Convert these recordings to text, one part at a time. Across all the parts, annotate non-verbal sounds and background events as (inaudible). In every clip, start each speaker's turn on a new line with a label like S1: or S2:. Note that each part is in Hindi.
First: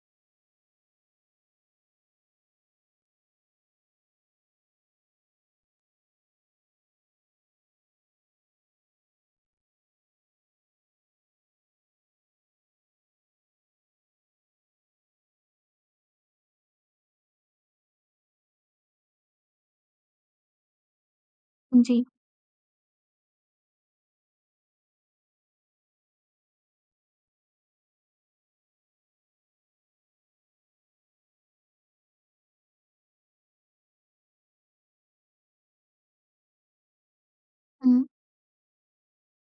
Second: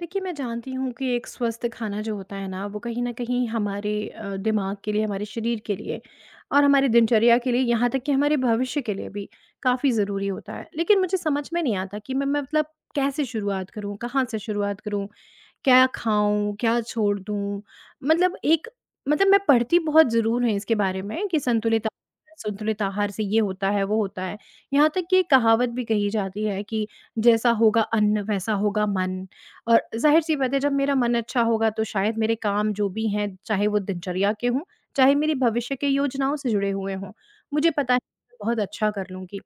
S1: देखिए, मैं जानती हूँ कि एक स्वस्थ खाना जो होता है ना, वो कहीं न कहीं हमारे दिमाग के लिए, हमारे शरीर के लिए और हमारी दिनचर्या के लिए, यहाँ तक कि हमारे भविष्य के लिए भी काफ़ी ज़रूरी होता है। लेकिन मुझे समझ में नहीं आता कि मैं मतलब कैसे शुरुआत करूँ, कहाँ से शुरुआत करूँ? क्या खाऊँ, क्या छोड़ दूँ? मतलब एक मतलब मैं पढ़ती बहुत ज़रूर हूँ इसके बारे में कि
S2: जी।
S1: संतुलित आहार से ये होता है, वो होता है। यहाँ तक कि एक कहावत भी कही जाती है कि जैसा होगा अन्न, वैसा होगा मन। और ज़ाहिर-सी बात है जब मेरा मन अच्छा होगा तो शायद मेरे काम जो भी हैं, चाहे वो दिनचर्या के हों, चाहे मेरी भविष्य की योजनाओं से जुड़े हुए हों, मुझे पता है
S2: हुँ,
S1: मैं बहुत अच्छा कर लूँगी।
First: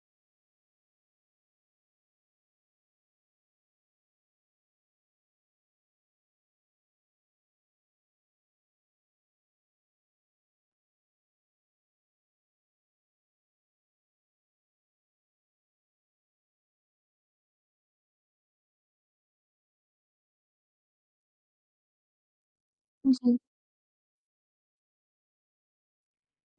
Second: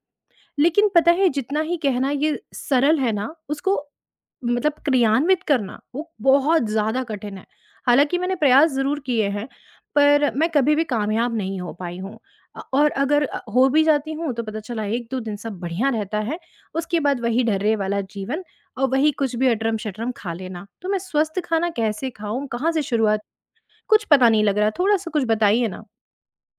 S1: लेकिन पता है जितना ही कहना ये सरल है ना, उसको मतलब क्रियान्वित करना वो बहुत ज़्यादा कठिन है। हालाँकि मैंने प्रयास ज़रूर किए हैं, पर मैं कभी भी कामयाब नहीं हो पाई हूँ। और अगर हो भी जाती हूँ तो पता चला 1-2 दिन सब बढ़िया रहता है, उसके बाद वही ढर्रे वाला जीवन और वही कुछ भी अटरम-शटरम खा लेना। तो मैं स्वस्थ खाना कैसे खाऊँ? कहाँ से शुरुआत?
S2: जी।
S1: कुछ पता नहीं लग रहा, थोड़ा-सा कुछ बताइए ना।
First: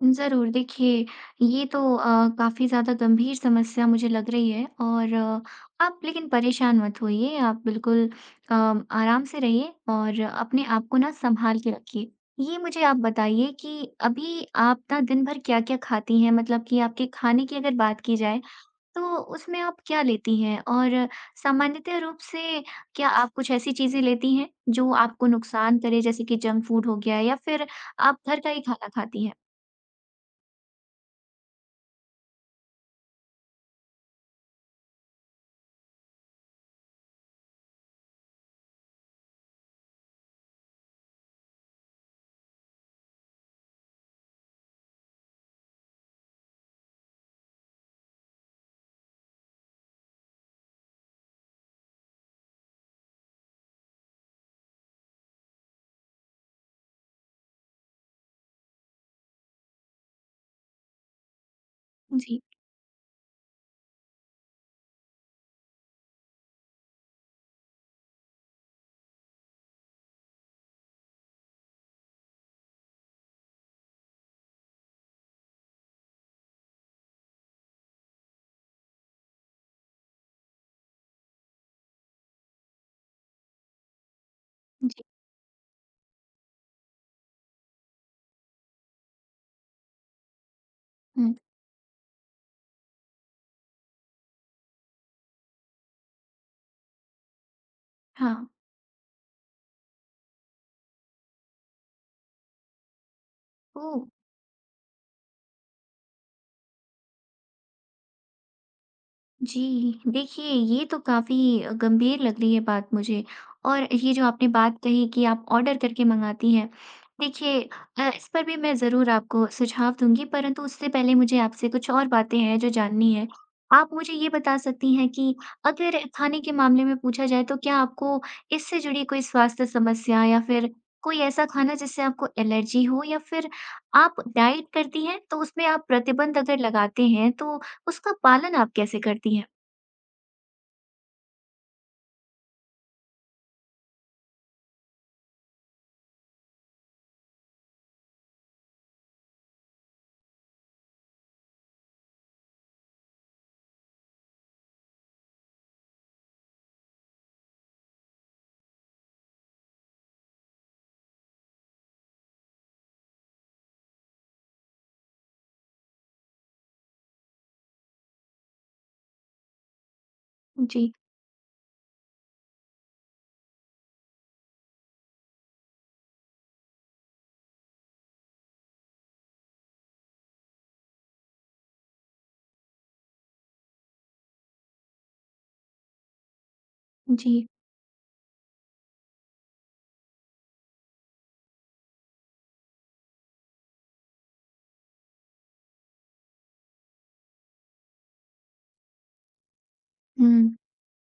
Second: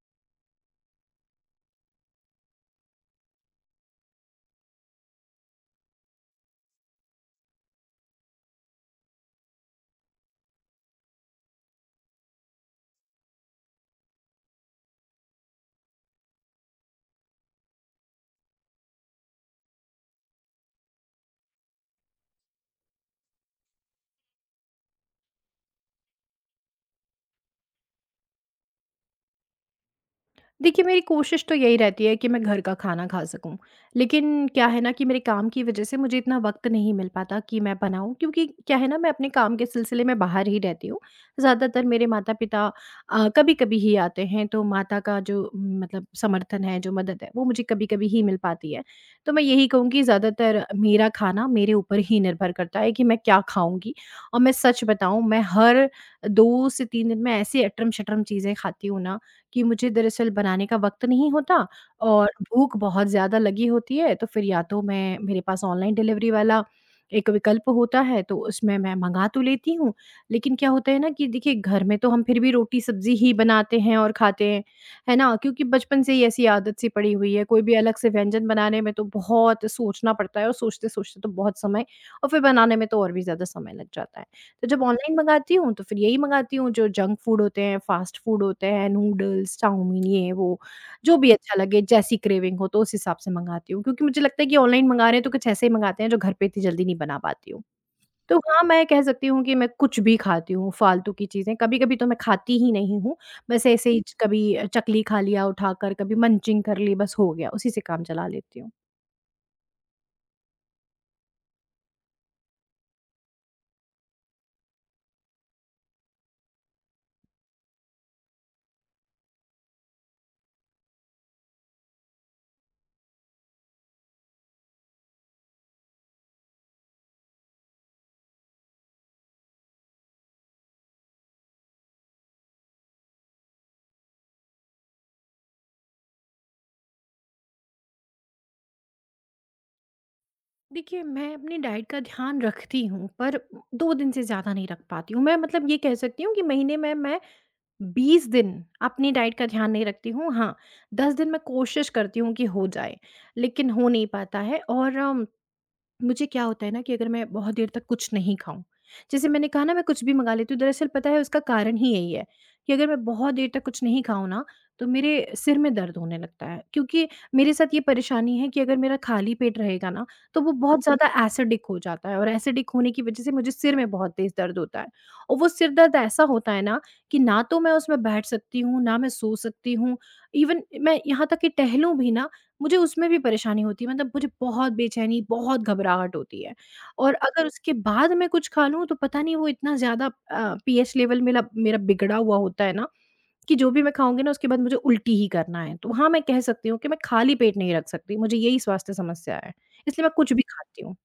S2: ज़रूर, देखिए, ये तो काफ़ी ज़्यादा गंभीर समस्या मुझे लग रही है। और आप लेकिन परेशान मत होइए। आप बिल्कुल आराम से रहिए और अपने आप को ना सँभाल के रखिए। ये मुझे आप बताइए कि अभी आप ना दिन भर क्या-क्या खाती हैं? मतलब कि आपके खाने की अगर बात की जाए तो उसमें आप क्या लेती हैं? और सामान्यतः रूप से क्या आप कुछ ऐसी चीज़ें लेती हैं जो आपको नुकसान करे, जैसे कि जंक फूड हो गया या फिर आप घर का ही खाना खाती हैं?
S1: देखिए, मेरी कोशिश तो यही रहती है कि मैं घर का खाना खा सकूँ। लेकिन क्या है ना कि मेरे काम की वज़ह से मुझे इतना वक़्त नहीं मिल पाता कि मैं बनाऊँ, क्योंकि क्या है ना, मैं अपने काम के सिलसिले में बाहर ही रहती हूँ। ज़्यादातर मेरे माता-पिता कभी-कभी ही आते हैं, तो माता का जो मतलब समर्थन है, जो मदद है, वो मुझे कभी-कभी ही मिल पाती है। तो मैं यही कहूँगी, ज़्यादातर मेरा खाना मेरे ऊपर ही निर्भर करता है कि मैं क्या खाऊँगी? और मैं सच बताऊँ, मैं हर 2 से 3 दिन में ऐसी अटरम-शटरम चीज़ें खाती हूँ ना, कि मुझे दरअसल बनाने का वक़्त नहीं होता और
S2: जी,
S1: भूख बहुत ज़्यादा लगी होती है, तो फिर या तो मैं, मेरे पास ऑनलाइन डिलीवरी वाला एक विकल्प होता है, तो उसमें मैं मँगा तो लेती हूँ, लेकिन क्या होता है ना कि देखिए, घर में तो हम फिर भी रोटी-सब्ज़ी ही बनाते हैं और खाते हैं, है ना? क्योंकि बचपन से ही ऐसी आदत सी पड़ी हुई है, कोई भी अलग से व्यंजन बनाने में तो बहुत सोचना पड़ता है और सोचते-सोचते तो बहुत समय और फिर बनाने में तो और भी ज़्यादा समय लग जाता है। तो जब
S2: जी।
S1: ऑनलाइन मँगाती हूँ तो फिर यही मँगाती हूँ, जो जंक फूड होते हैं, फास्ट फूड होते हैं, नूडल्स, चाउमीन, ये वो, जो भी
S2: हुँ,
S1: अच्छा लगे, जैसी क्रेविंग हो तो उस हिसाब से मँगाती हूँ, क्योंकि मुझे लगता है कि ऑनलाइन मँगा रहे हैं तो कुछ ऐसे ही मँगाते हैं जो घर पे इतनी जल्दी नहीं बना पाती हूँ।
S2: हाँ।
S1: तो हाँ, मैं कह सकती हूँ कि मैं कुछ भी खाती हूँ फालतू की चीज़ें, कभी-कभी तो मैं खाती ही नहीं हूँ, बस ऐसे
S2: ओह!
S1: ही कभी चकली खा लिया उठाकर, कभी मंचिंग कर ली, बस हो गया, उसी से काम चला लेती हूँ।
S2: जी, देखिए, ये तो काफ़ी गंभीर लग रही है बात मुझे, और ये जो आपने बात कही कि आप ऑर्डर करके मँगाती हैं। देखिए, इस पर भी मैं ज़रूर आपको सुझाव दूँगी, परंतु उससे पहले मुझे आपसे कुछ और बातें हैं जो जाननी है। आप मुझे ये बता सकती हैं कि अगर खाने के मामले में पूछा जाए, तो क्या आपको इससे जुड़ी कोई स्वास्थ्य समस्या या फिर कोई ऐसा खाना जिससे आपको एलर्जी हो, या फिर आप डाइट करती हैं, तो उसमें आप प्रतिबंध अगर लगाते हैं, तो उसका पालन आप कैसे करती हैं?
S1: देखिए, मैं अपनी डाइट का ध्यान रखती हूँ, पर 2 दिन से ज़्यादा नहीं रख पाती हूँ। मैं मतलब ये कह सकती हूँ कि महीने में मैं 20 दिन अपनी डाइट का ध्यान नहीं रखती हूँ। हाँ, 10 दिन मैं कोशिश करती हूँ कि हो जाए, लेकिन हो नहीं पाता है। और मुझे क्या होता है ना कि अगर मैं बहुत देर तक कुछ नहीं खाऊँ, जैसे मैंने कहा ना, मैं कुछ भी मंगा लेती हूँ, दरअसल पता है उसका कारण ही यही है कि अगर मैं बहुत देर तक कुछ नहीं खाऊँ ना, तो मेरे सिर में दर्द होने लगता है, क्योंकि मेरे साथ ये परेशानी है कि अगर मेरा खाली पेट रहेगा ना, तो वो बहुत
S2: जी,
S1: ज़्यादा एसिडिक हो जाता है और एसिडिक होने की वजह से मुझे सिर में बहुत तेज़ दर्द होता है। और वो सिर दर्द ऐसा होता है ना, कि ना तो मैं उसमें बैठ सकती हूँ, ना मैं सो सकती हूँ, इवन मैं यहाँ तक कि टहलूँ भी ना, मुझे उसमें भी परेशानी होती है, मतलब मुझे बहुत बेचैनी, बहुत घबराहट होती है। और
S2: जी।
S1: अगर उसके बाद मैं कुछ खा लूँ तो पता नहीं, वो इतना ज़्यादा पीएच लेवल मेला मेरा बिगड़ा हुआ होता है ना कि जो भी मैं खाऊँगी ना, उसके बाद मुझे उल्टी ही करना है। तो हाँ, मैं कह सकती हूँ कि मैं खाली पेट नहीं रख सकती, मुझे यही स्वास्थ्य समस्या है, इसलिए मैं कुछ भी
S2: हुँ।
S1: खाती हूँ।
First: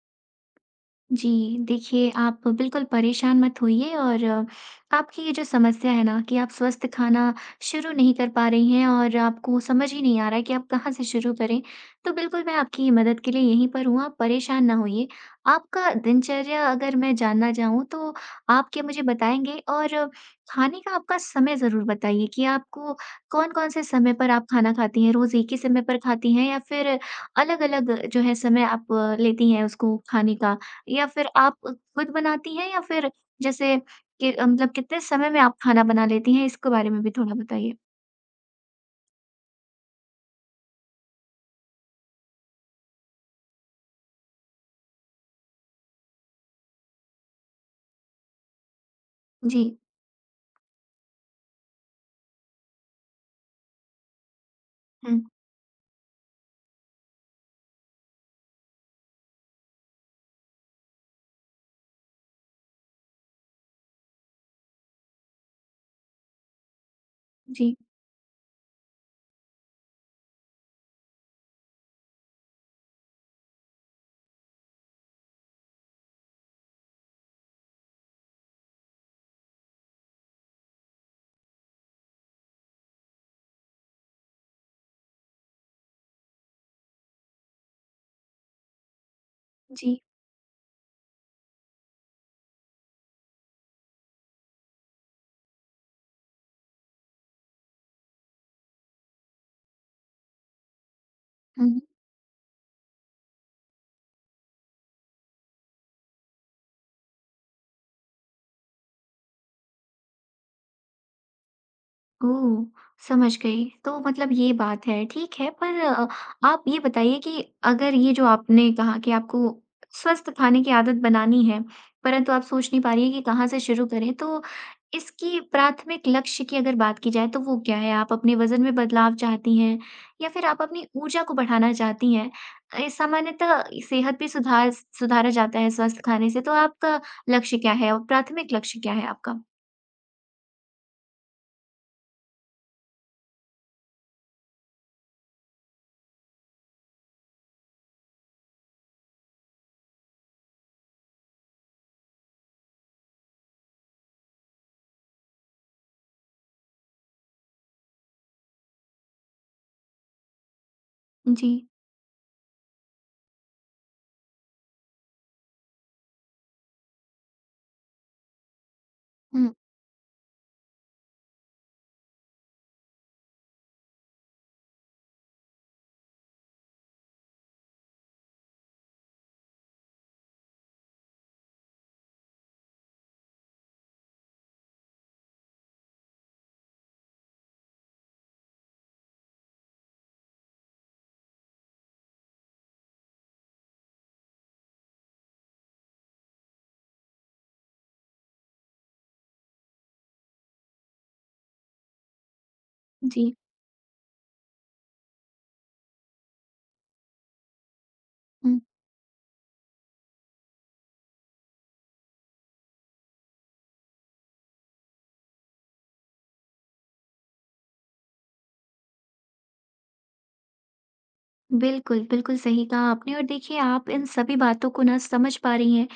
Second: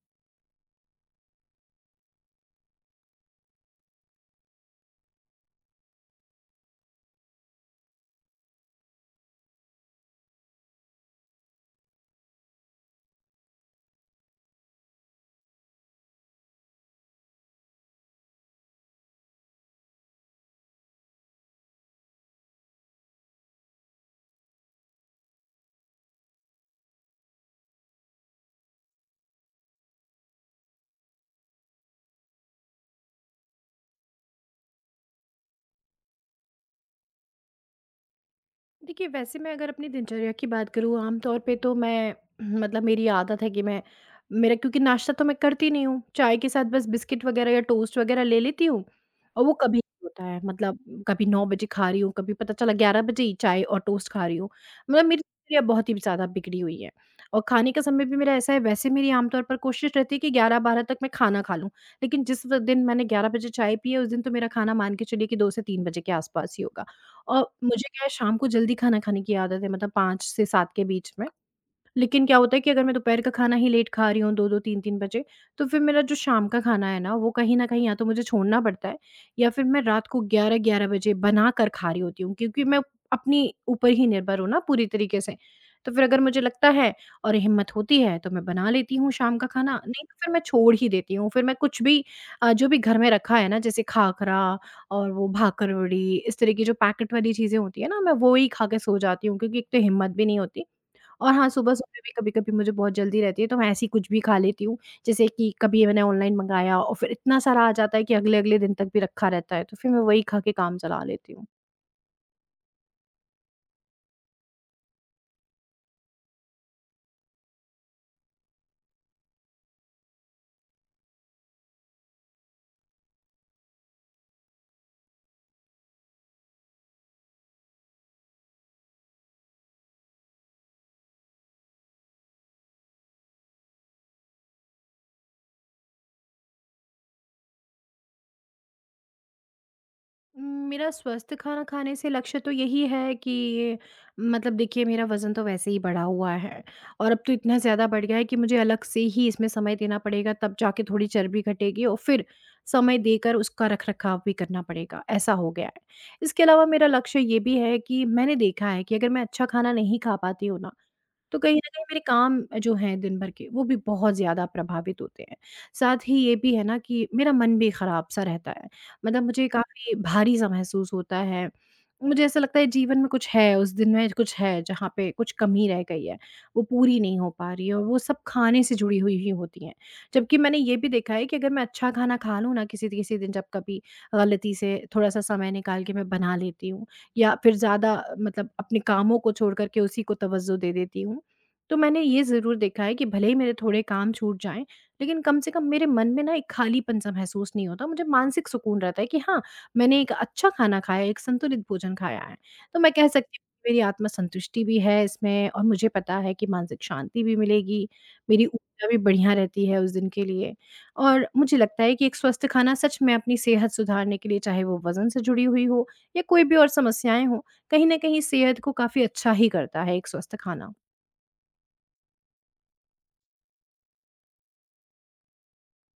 S2: जी, देखिए, आप बिल्कुल परेशान मत होइए, और आपकी ये जो समस्या है ना कि आप स्वस्थ खाना शुरू नहीं कर पा रही हैं और आपको समझ ही नहीं आ रहा है कि आप कहाँ से शुरू करें। तो बिल्कुल मैं आपकी मदद के लिए यहीं पर हूँ, आप परेशान ना होइए। आपका दिनचर्या अगर मैं जानना चाहूँ तो आप क्या मुझे बताएँगे? और खाने का आपका समय ज़रूर बताइए कि आपको कौन-कौन से समय पर आप खाना खाती हैं? रोज़ एक ही समय पर खाती हैं या फिर अलग-अलग जो है समय आप लेती हैं उसको खाने का? या फिर आप खुद बनाती हैं या फिर जैसे कि मतलब कितने समय में आप खाना बना लेती हैं? इसके बारे में भी थोड़ा बताइए?
S1: देखिए, वैसे मैं अगर अपनी दिनचर्या की बात करूँ, आमतौर पे तो मैं (clears throat) मतलब मेरी आदत है कि मैं मेरा, क्योंकि नाश्ता तो मैं करती नहीं हूँ, चाय के साथ बस बिस्किट वग़ैरह या टोस्ट वग़ैरह ले लेती हूँ, और वो
S2: जी।
S1: कभी होता है, मतलब कभी 9 बजे खा रही हूँ, कभी पता चला 11 बजे ही चाय और टोस्ट खा रही हूँ। मतलब
S2: हुँ।
S1: मेरी दिनचर्या बहुत ही ज़्यादा बिगड़ी हुई है, और खाने का समय भी मेरा ऐसा है, वैसे मेरी आमतौर पर कोशिश रहती है कि 11-12 तक मैं खाना खा लूँ, लेकिन जिस व दिन मैंने 11 बजे चाय पी है, उस दिन तो मेरा खाना मान के चलिए कि 2 से 3 बजे के आस-पास ही होगा। और
S2: जी,
S1: मुझे क्या है, शाम को जल्दी खाना खाने की आदत है, मतलब 5 से 7 के बीच में। लेकिन क्या होता है कि अगर मैं दोपहर का खाना ही लेट खा रही हूँ, 2-2 3-3 बजे, तो फिर मेरा जो शाम का खाना है ना, वो कहीं न कहीं या तो मुझे छोड़ना पड़ता है, या फिर मैं रात को 11-11 बजे बना कर खा रही होती हूँ, क्योंकि मैं अपने ऊपर ही निर्भर हूँ ना पूरी तरीके से। तो फिर अगर मुझे लगता है और हिम्मत होती है तो मैं बना लेती हूँ शाम का खाना,
S2: जी।
S1: नहीं तो फिर मैं छोड़ ही देती हूँ। फिर मैं कुछ भी जो भी घर में रखा है ना, जैसे खाखरा और वो भाकरवड़ी इस तरह की जो पैकेट वाली चीज़ें होती है ना, मैं वो ही खा के सो जाती हूँ, क्योंकि एक तो हिम्मत भी नहीं होती। और हाँ,
S2: हुँ, हुँ।
S1: सुबह-सुबह भी कभी-कभी मुझे बहुत जल्दी रहती है, तो मैं ऐसी कुछ भी खा लेती हूँ। जैसे कि कभी मैंने ऑनलाइन मँगाया और फिर इतना सारा आ जाता है कि अगले-अगले दिन तक भी रखा रहता है, तो फिर मैं वही खा के काम चला लेती हूँ।
S2: ओह! समझ गई। तो मतलब ये बात है, ठीक है। पर आप ये बताइए कि अगर ये जो आपने कहा कि आपको स्वस्थ खाने की आदत बनानी है, परंतु आप सोच नहीं पा रही हैं कि कहाँ से शुरू करें, तो इसकी प्राथमिक लक्ष्य की अगर बात की जाए, तो वो क्या है? आप अपने वज़न में बदलाव चाहती हैं या फिर आप अपनी ऊर्जा को बढ़ाना चाहती हैं? सामान्यतः सेहत भी सुधारा जाता है स्वस्थ खाने से, तो आपका लक्ष्य क्या है और प्राथमिक लक्ष्य क्या है आपका?
S1: उम, मेरा स्वस्थ खाना खाने से लक्ष्य तो यही है कि, मतलब देखिए, मेरा वज़न तो वैसे ही बढ़ा हुआ है और अब तो इतना ज़्यादा बढ़ गया है कि मुझे अलग से ही इसमें समय देना पड़ेगा, तब जाके थोड़ी चर्बी घटेगी और फिर समय देकर उसका रख-रखाव भी करना पड़ेगा, ऐसा हो गया है। इसके अलावा मेरा लक्ष्य ये भी है कि मैंने देखा है कि अगर मैं अच्छा खाना नहीं खा पाती हूँ ना, तो
S2: जी।
S1: कहीं न कहीं मेरे काम जो हैं दिन भर के, वो भी बहुत ज़्यादा प्रभावित होते हैं। साथ ही ये भी है ना कि मेरा मन भी खराब-सा रहता है। मतलब मुझे
S2: हुँ,
S1: काफ़ी भारी-सा महसूस होता है। मुझे ऐसा लगता है जीवन में कुछ है, उस दिन में कुछ है, जहाँ पे कुछ कमी रह गई है, वो पूरी नहीं हो पा रही है, और वो सब खाने से जुड़ी हुई ही होती हैं। जबकि मैंने ये भी देखा है कि अगर मैं अच्छा खाना खा लूँ ना, किसी किसी दिन जब कभी गलती से थोड़ा-सा समय निकाल के मैं बना लेती हूँ, या फिर ज़्यादा मतलब अपने कामों को छोड़ कर के उसी को तवज्जो दे देती हूँ, तो मैंने ये ज़रूर देखा है कि भले ही मेरे थोड़े काम छूट जाएँ, लेकिन कम से कम मेरे मन में ना एक खालीपन-सा महसूस नहीं होता, मुझे मानसिक सुकून रहता है कि हाँ, मैंने एक अच्छा खाना खाया है, एक संतुलित भोजन खाया है। तो मैं कह
S2: जी।
S1: सकती हूँ कि मेरी आत्मसंतुष्टि भी है इसमें, और मुझे पता है कि मानसिक शांति भी मिलेगी, मेरी
S2: हुँ।
S1: ऊर्जा भी बढ़िया रहती है उस दिन के लिए। और मुझे लगता है कि एक स्वस्थ खाना सच में अपनी सेहत सुधारने के लिए, चाहे वो वज़न से जुड़ी हुई हो या कोई भी और समस्याएँ हों, कहीं न कहीं सेहत को काफ़ी अच्छा ही करता है एक स्वस्थ खाना।
S2: बिल्कुल, बिल्कुल सही कहा आपने। और देखिए, आप इन सभी बातों को ना समझ पा रही हैं,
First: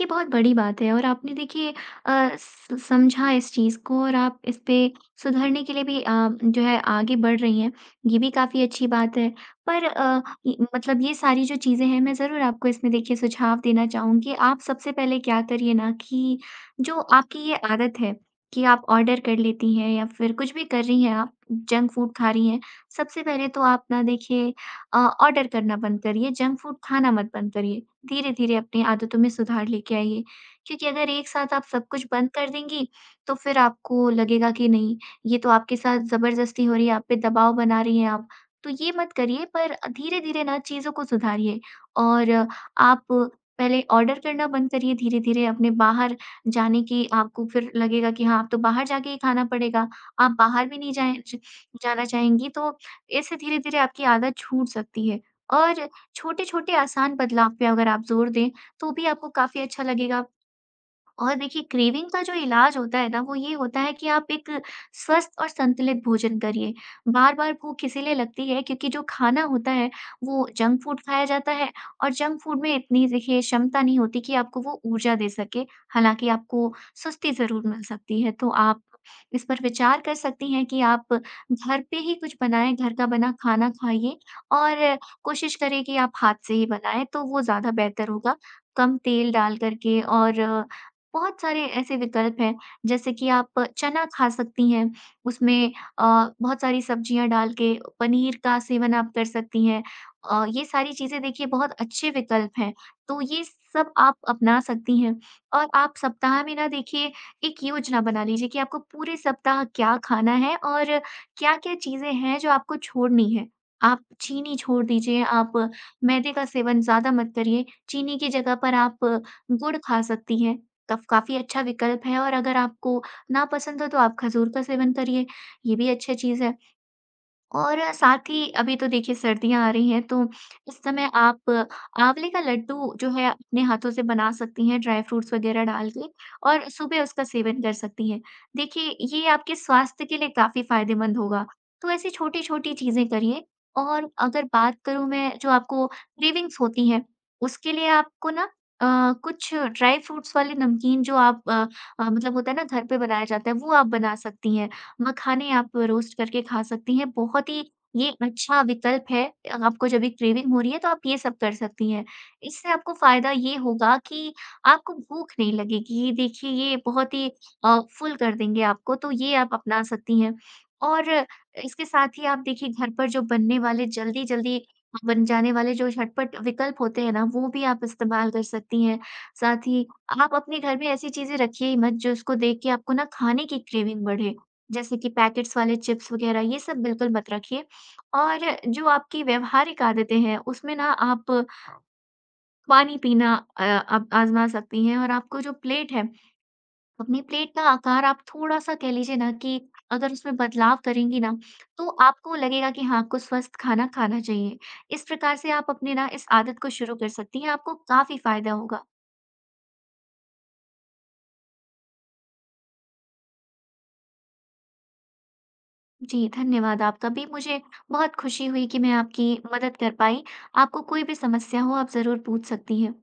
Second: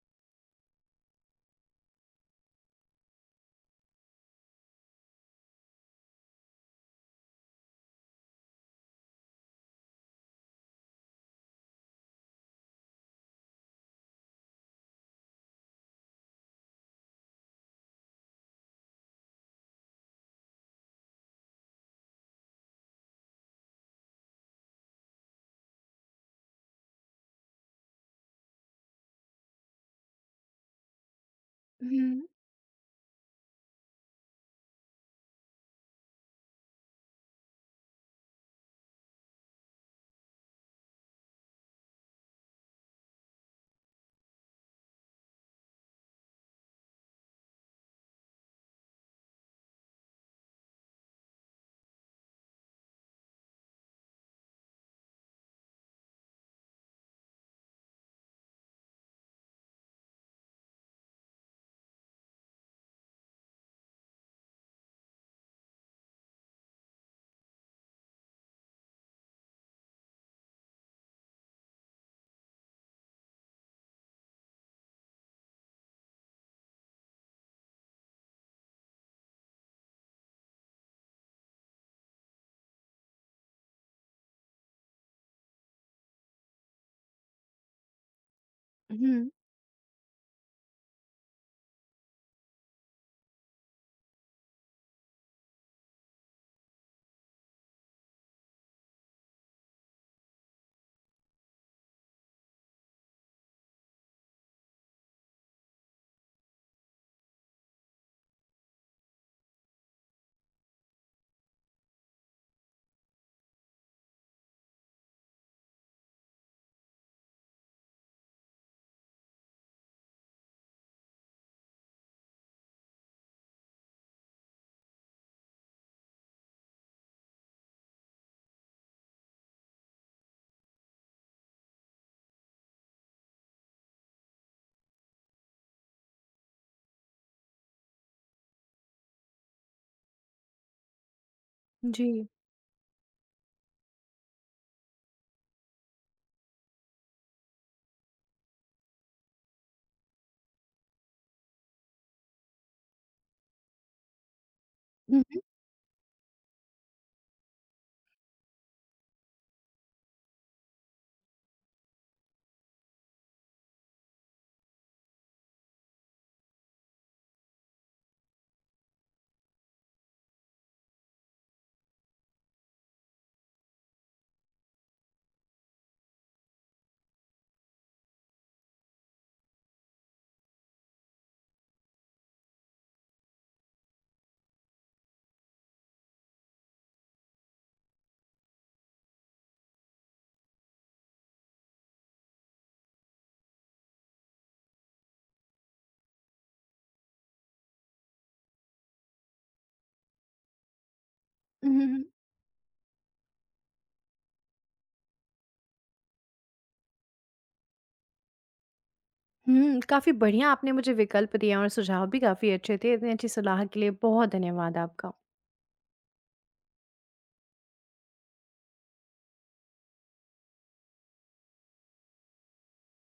S2: ये बहुत बड़ी बात है। और आपने देखिए, स समझा इस चीज़ को और आप इस पे सुधरने के लिए भी जो है आगे बढ़ रही हैं, ये भी काफ़ी अच्छी बात है। पर इ मतलब ये सारी जो चीज़ें हैं, मैं ज़रूर आपको इसमें देखिए सुझाव देना चाहूँगी। आप सबसे पहले क्या करिए ना कि जो आपकी ये आदत है कि आप ऑर्डर कर लेती हैं या फिर कुछ भी कर रही हैं आप, जंक फूड खा रही हैं, सबसे पहले तो आप ना देखिए, अ, ऑर्डर करना बंद करिए, जंक फूड खाना मत बंद करिए। धीरे-धीरे अपनी आदतों में सुधार लेके आइए, क्योंकि अगर एक साथ आप सब कुछ
S1: हुँ।
S2: बंद कर देंगी, तो फिर आपको लगेगा कि नहीं, ये तो आपके साथ ज़बरदस्ती हो रही है, आप पे दबाव बना रही हैं आप। तो ये मत करिए, पर धीरे-धीरे ना चीज़ों को सुधारिए, और आप पहले ऑर्डर करना बंद करिए धीरे-धीरे, अपने बाहर जाने की आपको फिर लगेगा कि हाँ, अब तो बाहर जाके ही खाना पड़ेगा। आप बाहर भी नहीं जाएँ, ज जाना चाहेंगी, तो इससे धीरे-धीरे आपकी आदत छूट सकती है, और छोटे-छोटे आसान बदलाव पे अगर आप ज़ोर दें, तो भी आपको काफ़ी अच्छा लगेगा। और देखिए, क्रेविंग का जो इलाज होता है ना, वो ये होता है कि आप एक स्वस्थ और संतुलित भोजन करिए। बार-बार भूख इसीलिए लगती है क्योंकि जो खाना होता है वो जंक फूड खाया जाता है, और जंक फूड में इतनी देखिए क्षमता नहीं होती कि आपको वो ऊर्जा दे सके। हालाँकि आपको सुस्ती ज़रूर मिल सकती है, तो आप इस पर विचार कर सकती हैं कि आप घर पे ही कुछ बनाएँ, घर का बना खाना खाइए, और कोशिश करें कि आप हाथ से ही बनाएँ, तो वो ज़्यादा बेहतर होगा। कम
S1: हुँ,
S2: तेल डाल कर के, और बहुत सारे ऐसे विकल्प हैं, जैसे कि आप चना खा सकती हैं, उसमें अ, बहुत सारी सब्जियाँ डाल के पनीर का सेवन आप कर सकती हैं। ये सारी चीज़ें देखिए बहुत अच्छे विकल्प हैं, तो ये सब आप अपना सकती हैं। और आप सप्ताह में ना देखिए, एक योजना बना लीजिए कि आपको पूरे सप्ताह क्या खाना है और क्या-क्या चीज़ें हैं जो आपको छोड़नी हैं। आप चीनी छोड़ दीजिए, आप मैदे का सेवन ज़्यादा मत करिए, चीनी की जगह पर आप गुड़ खा सकती हैं। कफ काफ़ी अच्छा विकल्प है, और अगर आपको नापसंद हो तो आप खजूर का सेवन करिए, ये भी अच्छी चीज़ है। और साथ ही अभी तो देखिए सर्दियाँ आ रही हैं, तो इस समय आप आंवले का लड्डू जो है अपने हाथों से बना सकती हैं, ड्राई फ्रूट्स वगैरह डाल के, और सुबह उसका सेवन कर सकती हैं। देखिए, ये आपके स्वास्थ्य के लिए काफ़ी फ़ायदेमंद होगा। तो
S1: जी।
S2: ऐसी छोटी-छोटी चीज़ें करिए। और अगर बात करूँ मैं जो आपको क्रेविंग्स होती हैं, उसके लिए आपको ना कुछ ड्राई फ्रूट्स वाले नमकीन जो आप मतलब होता है ना, घर पे बनाया जाता है वो आप बना सकती हैं।
S1: हुँ,
S2: मखाने आप रोस्ट करके खा सकती हैं। बहुत ही ये अच्छा विकल्प है। आपको जब भी क्रेविंग हो रही है तो आप ये सब कर सकती हैं। इससे आपको फ़ायदा ये होगा कि आपको भूख नहीं लगेगी। ये देखिए, ये बहुत ही फ़ुल कर देंगे आपको, तो ये आप अपना सकती हैं। और इसके साथ ही आप देखिए, घर पर जो बनने वाले जल्दी-जल्दी बन जाने वाले जो झटपट विकल्प होते हैं ना, वो भी आप इस्तेमाल कर सकती हैं। साथ ही आप अपने घर में ऐसी चीज़ें रखिए ही मत जो उसको देख के आपको ना खाने की क्रेविंग बढ़े। जैसे कि पैकेट्स वाले चिप्स वगैरह, ये सब बिल्कुल मत रखिए। और जो आपकी व्यावहारिक आदतें हैं उसमें ना, आप पानी पीना आप आज़मा सकती हैं, और आपको जो प्लेट है, अपनी प्लेट का आकार आप थोड़ा-सा कह लीजिए ना कि अगर उसमें बदलाव करेंगी ना,
S1: हुँ, हुँ,
S2: तो
S1: हुँ।
S2: आपको लगेगा कि हाँ, आपको स्वस्थ खाना खाना चाहिए। इस प्रकार से आप अपने ना इस आदत को शुरू कर सकती हैं, आपको काफ़ी फ़ायदा होगा।
S1: हुँ, काफ़ी बढ़िया आपने मुझे विकल्प दिए और सुझाव भी काफ़ी अच्छे थे। इतनी अच्छी सलाह के लिए बहुत धन्यवाद आपका।
S2: जी, धन्यवाद आपका भी। मुझे बहुत खुशी हुई कि मैं आपकी मदद कर पाई। आपको कोई भी समस्या हो आप ज़रूर पूछ सकती हैं।